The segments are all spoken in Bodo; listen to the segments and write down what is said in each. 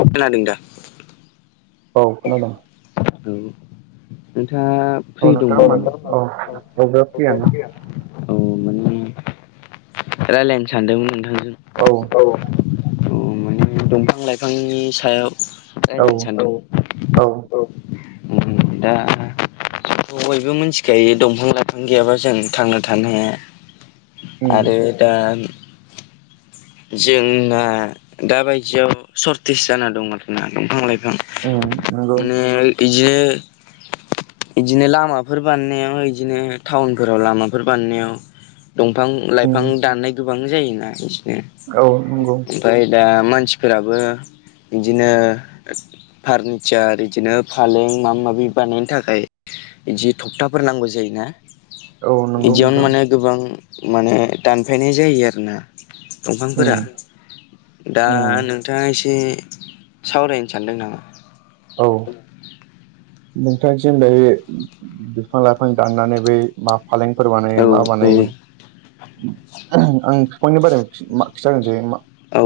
खोनादोंं दा? औ खोनादों। औ नोंथाङा औ फ्रि नोंथां दंमोन नामा? मानो औ बयबो फैयाना। औ माने राय्लायनो सानदोंमोन नोंथांजों। औ। औ औ माने दंफां लाइफांनि सायाव औ रायज्लायनो सानदों औ। औ उम दा जों बयबो मिथिखायो दंफां लाइफां गैयाबा जों थांना थानो हाया। उम आरो दा जोंना दा बायदियाव सर्टेस जाना दं आरोना दंफां लाइफां उम नंगौ माने बिदिनो बिदिनो लामाफोर बानायनायाव बिदिनो टाउनफोराव लामाफोर बानायनायाव दंफां उम लाइफां दाननाय गोबां जायोना बिसोरनो औ नंगौ। ओमफ्राय दा मानसिफोराबो बिदिनो फार्निचार बिदिनो फालें माबा माबि बानायनो थाखाय बिदि थखथाफोर नांगौ जायोना? औ नंगौ बिदियावनो नोंथां माने गोबां माने दानफायनाय जायो आरोना। दंफांफोरा उम दा उम नोंथाङा एसे सावरायनो सानदों नामा? औ। नोंथांसिम दायो बिफां लाइफां दाननानै बै मा फालेंफोर औ बानायो मा बानायो आं फिफांनि बारै खिथागोरनोसै मा औ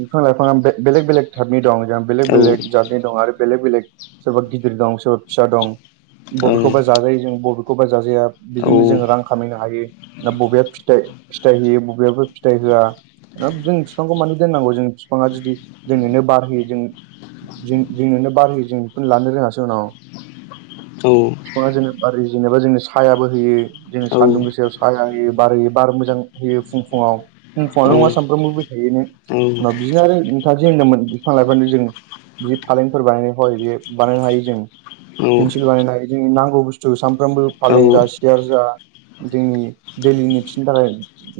बिफां लाइफाङा बेबेलेग बेलेग टपनि दं जोंहा बेलेग औ बेलेग जतनि दं आरो बेलेग बेलेग सोरबा गि गिदिर दं सोर फिसा दं औ बबेखौबा जायो जों बबे खौबा जाजाया औ बिजोंनो जोङो रां खामायनो हायो। दा बबेया फिथाइ फिथाइ होयो बबेयाबो फिथाइ होआ। जों बिफांखौ मानो दोननांगौ जों बिफाङा जुदि जोंनोनो बार होयो जों। जों जोंनोनो बार होयो जों बेखौनो लानो रोङासै उनाव। बिफाङा जोंनो बार होयो जेनेबा जोंनो साहायाबो होयो। जों औ सानदुं गोसायाव साहाया होयो बार होयो बार मोजां होयो फुं फुङाव। फुं फुङावल नङा सानफ्रोमबो होबाय थायोनो [unintelligible] होन्दोंमोन बिफां लाइफां जों। बिदि फालेंफोर बानायनाय हय बेयो बानायनो हायो। जों पेन्सिल बानायनानै जोंनि नांगौ बुस्थु सानफ्रामबो फालें जा सियार जा जोंनि दैलिनि थिनि थाखाय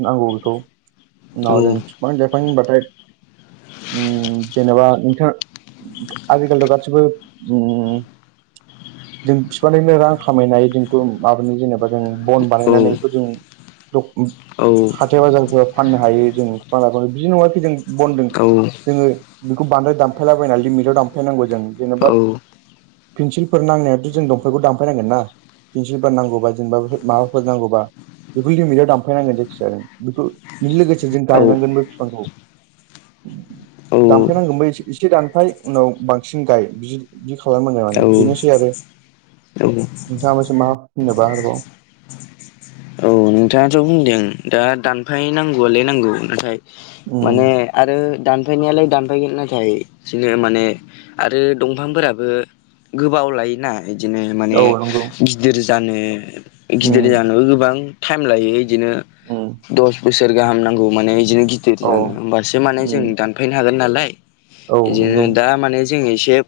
नांगौ बेखौ नाव जों फिफां लाइफांनि होनबाथाय उम जेनेबा नोंथां आजिखालिथ गासिबो उम [inaudible] जों बिफानैनो रां खामायनो हायो जोंखौ माबानि जेनेबा जों बन बानायनानैखौ जों दब उम हाथाय बाजारफोर फाननो हायो जों फानला बिदि नङाखि जों बनदों जोङो बेखौ बांद्राय दामफायलाबायना लिमिटाव दामफायनांगौ जों जेनेबा पिन्सिलफोर नांनायावाथ' जों दंफांखौ दानफायनांगोन ना? पिन्सिलफोर नांगौबा जेनेबा माबाफोर नांगौबा। बेखौ लिमिटआव दानफायनांगोन जायखिजाया नों बेखौ बेनि लोगोसे जों गायनांगोनबो फिफांखौ। [inaudible] दानफायनांगोनबो एसे एसे दानफाय उनाव बांसिन गाय बि बिदि खालामनांगोन। औ बेनोसै आरो औ नोंथाङाबोसो मा होननोबा हारबाव औ नोंथाङाथ' बुंदों दा दानफाय नांगौआलाय नांगौ नाथाय। उम माने आरो दान दामफायनायालाय दानफायगोन नाथाय बिदिनो माने आरो दंफांफोराबो। गोबाव लायोना बिदिनो माने औ नंगौ गिदिर जानो गिदिर उम जानोबो गोबां टाइम लायो बिदिनो उम दस बोसोर गाहाम नांगौ माने बिदिनो गिदिर औ जानो होमबासो माने जों उम दान फायनो हागोन नालाय औ बिदिनो नंगौ दा माने जोङो एसे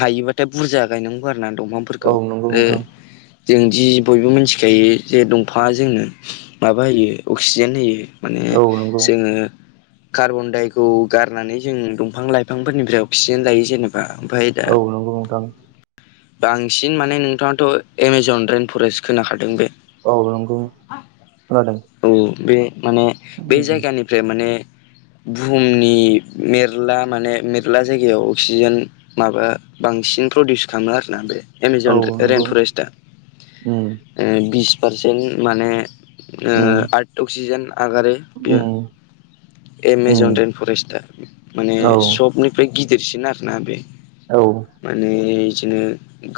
हायोबाथाय बुरजा गायनांगौ आरोना दंफांफोरखौ औ नंगौ आरो नोंथां जोंदि बयबो मिथिखायो जे दंफाङा जोंनो माबा होयो अक्सिजेन होयो माने औ नंगौ जोङो कार्बनदाइखौ गारनानै जों दंफां लाइफांफोरनिफ्राय अक्सिजेन लायो जेनेबा आं ओमफाय दा औ नंगौ नोंथां बांसिन माने नोंथाङाथ' एमेजन रेेन फरेस्ट खोनाखादों बे औ नंगौ खोनादों। औ बे माने बे उम जायगानिफ्राय माने बुहुमनि मेरला माने मेरला जायगायाव अक्सिजेन माबा बांसिन प्रडिउस खाङो आरोना बे औ एमेजन नंगौ रेमफरेस्टआ उम ओ बिस पारसेन्ट माने ओ उम आरट अक्सिजेन आगारो बियो उम एमेजन उम रइेन फरेस्टआ माने औ सबनिफ्राय गिदिरसिन आरोना बे औ माने बिदिनो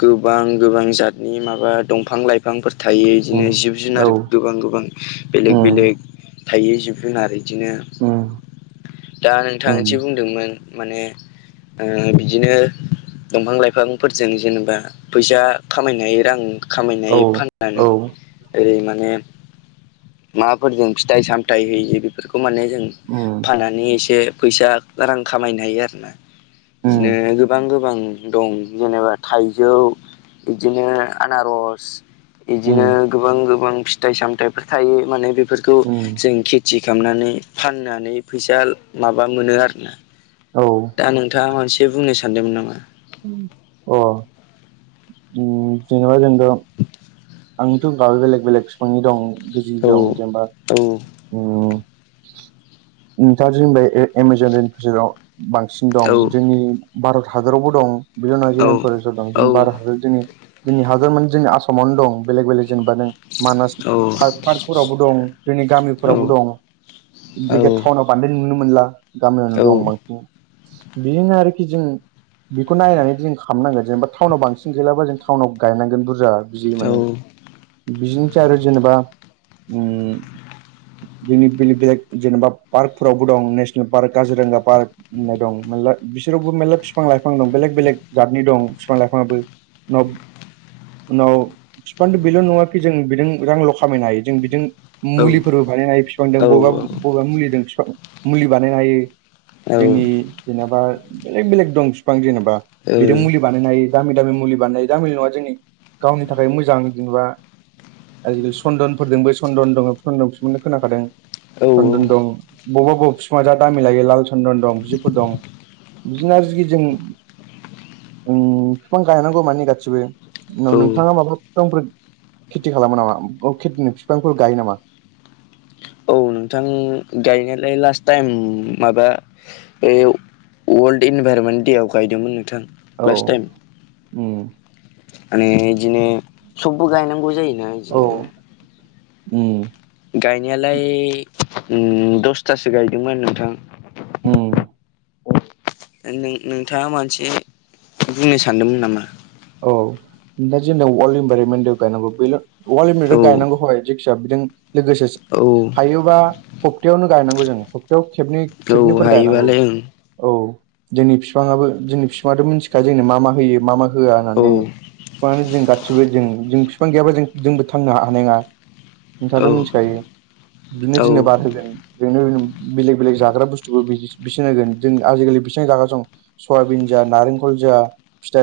गोबां गोबां जतनि माबा दंफां लाइ बिफांफोर थायो बिदिनो उम जिब औ जुनार गोबां गोबां। बेलेग उम बेलेग थायो जिब जुनार बिदिनो उम दा नोंथां उम एसे बुंदोंमोन माने ओ बिदिनो दंफां लाइफांफोरजों जेनेबा फैसा खामायनाय रां। औ खामायनाय फाननानै औ ओरै माने। माबाफोरजों फिथाइ सामथाइ होयो बेफोरखौ माने जों उम फाननानै एसे फैसा रां खामायनो हायो आरोना बिदिनो उम गोबां गोबां दं जेनेबा थाइजौ बिदिनो आनारस बिदिनो उम गोबां गोबां फिथाइ सामथाइफोर थायो माने बेफोरखौ उम जोंनिखि खुरथि खालामनानै फाननानै फैसा माबा मोनो आरोना औ दा नोंथाङा मोनसे बुंनो सानदोंमोन नामा? अ ओ जेनेबा जेनेबा आंथ' गाहाय बेलेग बेलेग बिफांनि दं गजि औ दं जेनेबा औ ओम नोंथांजे होनबाय एमाजन फोसेराव बांसिन दं औ जोंनि भारत हादरावबो दं। औ बेनागिरिरफोर दं ज भारत हादर दि जों हर मान जों आसामावनो दं बेलेग बेलेग जेनेबा नों मानास औ पार्क पार्कफोरावबो दं जोंनि औ गामिफोरावबो दं औ जायखि टाउनाव बांदाय नुनो मोनला गामियावनो औ दंमोन बेजोंनो आरोखि जों। बेखौ नायनानै जों खालामनांगोन जेनेबा टाउनाव बांसिन गैलाब जों टाउनाव गायनांगोन बुरजा बिदि औ माने। बिदिनोसै आरो जेनेबा ओम जोंनि बेलेग बेलेग जेनेबा पार्कफोरावबो दं नेसनेल पार्क काजिरङगा पार्क। होननाय दं मेरला बिसोरावबो मेल्ला बिफां लाइफां दं बेलेग बेलेग जातनि दं बिफां लाइफाङाबो। उनाव उनाव। बिफांथ' बेल' नङाखि जों बिजों रांल' खामायनो हायो जों बिजों मुलिफोरबो बानायनो हायो बिफांजों बबेबा बबेबा मुलिदों मुलि बानायनो हायो। जोंनि जेनेबा बेलेग बेलेग दं बिफां जेनेबा बेर मुलि। बानायनो हायो दामि दामि मुलि बानायनो दामिनि नङा जोंनि गावनि थाखाय मोजां मोजां जेनेबा आजिखालि सन्दनफोरदों ब सन्दन दङ सन्दन बिनो खोनाखादों। औ चन दं बबावबा बबावबा बिफाङा जा दामि लायो लाल चन्दन दं बिफोर दं बिदिनो आरोखि जों ओ फिफां गायनांगौ माने गासिबो औ नोंथाङा माबा बिफांफोर खेथि खालामो नामाे ओ खेथि बिफांफोर गायो नामा? औ नोंथां गायनायालाय लास्ट टाइम माबा बे वर्ल्ड इनभाइरमेन्ट दे आव गायदोंमोन नोंथां औ लास्ट टाइम उम माने इदिनो सबबो गायनांगौ जायोना। औ इदिनो ओम गायनायालाय ओम दसथासो गायदोंमोन नोंथां। उम नों नोंथाङा मानसे बुंनो सानदोंमोन नामा। औ ओमफाय वर्ल्ड इनभारमेन्टव गायनागौ बे वल्ड औ गायनांगौ हय फिसाबजों लोगोसे औ हायोबा सप्तायावनो गायनांगौ जों सप्तायाव खेबनै औ खेबनैफोर गायनांगौ। हायोबालाय औ जोंनि बिफाङाबो जोंनि बिफाङाथ' मिथिखायो जोंनो मा मा होयो मा मा होआ होननानै ओं फिफांआनो जों गासिबो जों जों बिफां गैयाबा जों जोंबो थांनो हानाय नङा नोंथाङाथ' औ मिथिखायो बिदिनो औ जोंनो बार होगोन। जोंनो बेलेग बेलेग जाग्रा बुस्थुखौ बि-बिसिनो होगोन जों आजिखालि बेसिबां जाग्रा सम सयाबिन जा नारेंखल जा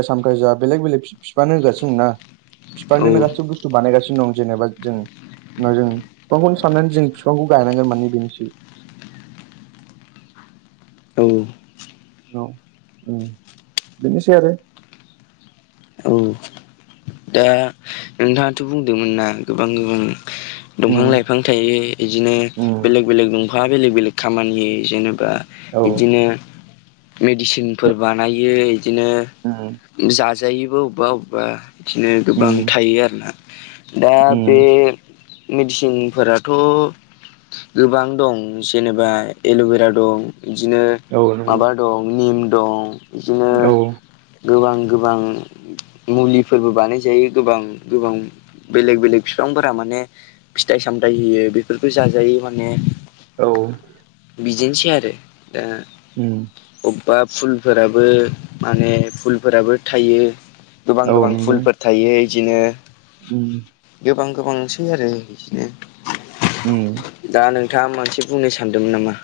सामफ्राइ जा बेलेग बेलेग फि-फिफाङानो होगासिनो दंना औ बिफाङानो गासिबो बुस थु बानायगासिनो दं जेनेबा जों जों बिफांखौनो साननानै जों बिफांखौ गायनांगोन माने बेनोसै औ औ ओम बेनोसै आरो औ दा नोंथाङाथ' बुंदोंमोन ना गोबां ओम दंफां उम लाइफां थायो इदिनो उम बेलेक बेलेक दं फाङा बेलेग बेलेग खामानि जेनेबा औ इदिनो मेडिसिनफोर बानायो इदिनो ओम जाजायोबो अबेबा अबेबा बिदिनो गोबां उम थायो आरोना दा बे उम मेडिसिनफोराथ' गोबां दं जेनेबा एल'भेरा दं इदिनो औ नंगौ माबा दं निम दं इदिनो औ गोबां गोबां मुलि फोरबो बानायजायो गोबां गोबां बेलेग बेलेग बिफांफोरा माने फिथाइ सामथायाइ होयो बेफोरखौ जाजायो माने औ बिदिनोसै आरो दा ओम अबेबा फुलफोराबो माने फुलफोराबो थायो गोबां औ गोबां नंगौ फुलफोर थायो इदिनो उम गोबां गोबांसै आरो बिदिनो उम दा नों खोथा मानसे बुंनो सानदोंमोन नामा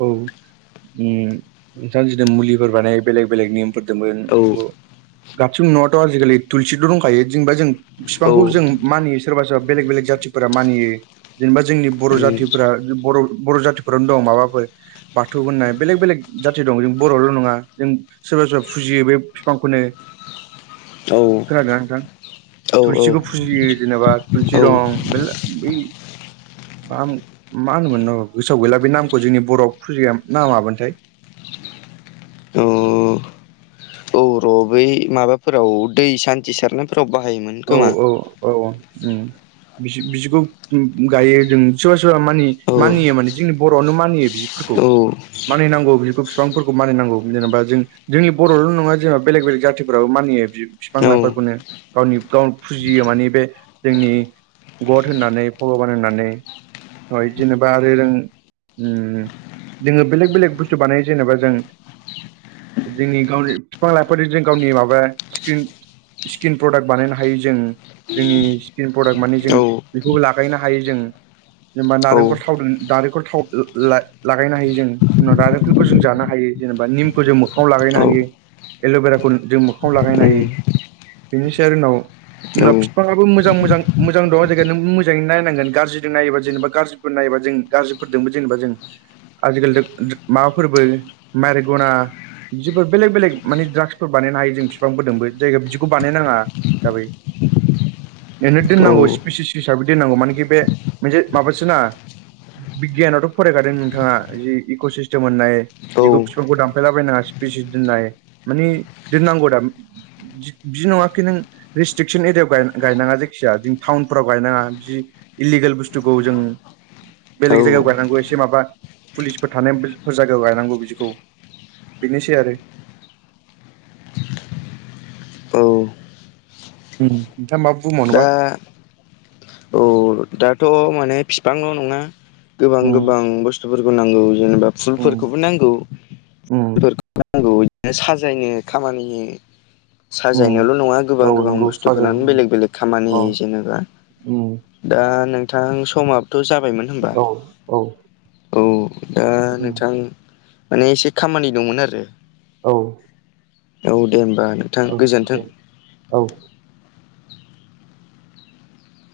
औ ओम नोंथांआ जुदि मुलिफोर बानायो बेलेग बेलेग निम फोरदोबो औ मु गाबसिबो न'आथ' आजिखालि थुलसिथ' दंखायो जेनबा जों औ फिफांखौ जों मानियो सोरबा सोरबा बेलेग बेलेग जाथिफोरा मानियो जेनेबा जोंनि बर' जाथिफोरा बर बर' जाथिफोरानो दं माबा फोर बाथौ होननाय बेलेग बेलेग जाथि दं जों बर'ल' नङा जों सोरबा सोरबा फुजियो बे बिफांखौनो औ खोनादोंना नोंथां? औ थुलसिखौ फुजियो जेनेबा थुलसि दं बेलेग बै नाम मा होनोमोन गोसोआव गैला बे नाम जोंनि बर'आबो फुजियो ना मामोनथाय औ औ र' बै माबाफोराव दै सान्थि सारनायफोराव बाहायोमोन। औ खोमा औ औ ओम बिदि-बिदिखौ गायो जों। सोरबा -सोरबा मानि- औ मानियो, माने जोंनि बर'आवनो मानियो [unintelligible] औ मानिनांगौ बिखौ बिफांफोरखौ मानिनांगौ जेनेबा जों जोंनि बर'ल' नङा जेनबा बेलेग बेलेग जातिफ्राबो मानियो बि बिफां औ लाइफांखौनो गावनि गाव फुजियो माने बे जोंनि गद होननानै भगबान होननानै [unintelligible] जेनेबा आरो रों ओम जोङो बेलेग बेलेग बुस्थु बानायो जेनेबा जों जोंनि गावनि बिफां -लाइफां जों गावनि माबा स्किन-स्किन प्रडाक्ट बानायनो हायो जों। जोंनि स्किन प्रडाक्ट माने जों औ बेखौबो लागायनो हायो जों। जेनेबा औ नारेंखल थाव नारेंखल थाव ला-लागायनो हायो जों। नारेंखलखौ जों जानो हायो। जेनेबा निमखौ जों मोखाङाव लागायनो हायो। एल'बेराखौ जों मोखाङाव लागायनो हायो। [unintelligible] होनबा बिफाङाब मोजां -मोजां मोजां दं जाय नों मोजै नायनांगोन गाज्रिजों नायोबा जेबा गाज्रि नायोबा जों गाज्रिफोरदोंबो जेनेबा जों आजिखालि [unintelligible] माबाफोरबो माइेर गना बिदिफोर बेलेग -बेलेग माने द्राग्सफोर बानायनो हायो जों बिफांफोरदोंबो जायगायाव बिदिखौ बानायनाङा [unintelligible] बेनो दोननांगौ स्पेसिस हिसाबै दोननांगौ मानोखि बे मोनसे माबासोना बिगियानावथ' फरायखादों नोंथाङा जि इक' सिस्टेम होननाय औ बिखौ बिफांखौ दानफायलाबायनाङा स्पिसिस दोननाय माने दोननांगौ दा बिदि नङाखि नों रेस्ट्रिकसन एरियाायाव गाय-गायनाङा जायखिजाया टाउनफोराव गायनाङा बिदि इलिगेल बुस्थुखौ जों औ बेलेग जायगायाव गायनांगौ एसे माबा पुलिसफोर थानायफोर जायगायाव गायनांगौ बिदिखौ‌। बिनोसै आरो। औ नोंथाङा माबा दा बुंबावनोबा? औ दाथ' माने बिफांल' नङा गोबां उम -गोबां बुस्थु बुस्थुफोरखौ नांगौ जेनेबा उम फुलफोरखौबो नांगौ। [unintelligible] उम बिदिनो साजायनो खामानि उम साजायनायल' नङा। गोबां औ -गोबां नंगौ साजाय बुस्थुफोरानो बेलेग -बेलेग खामानि औ होयो जेनेबा। औ। दा नोंथां समाबथ' जाबायमोन होनबा औ औ औ। दा उम नोंथां माने एसे खामानि दंमोन आरो। औ। औ दे होमबा। नोंथां औ गोजोन्थों दे औ।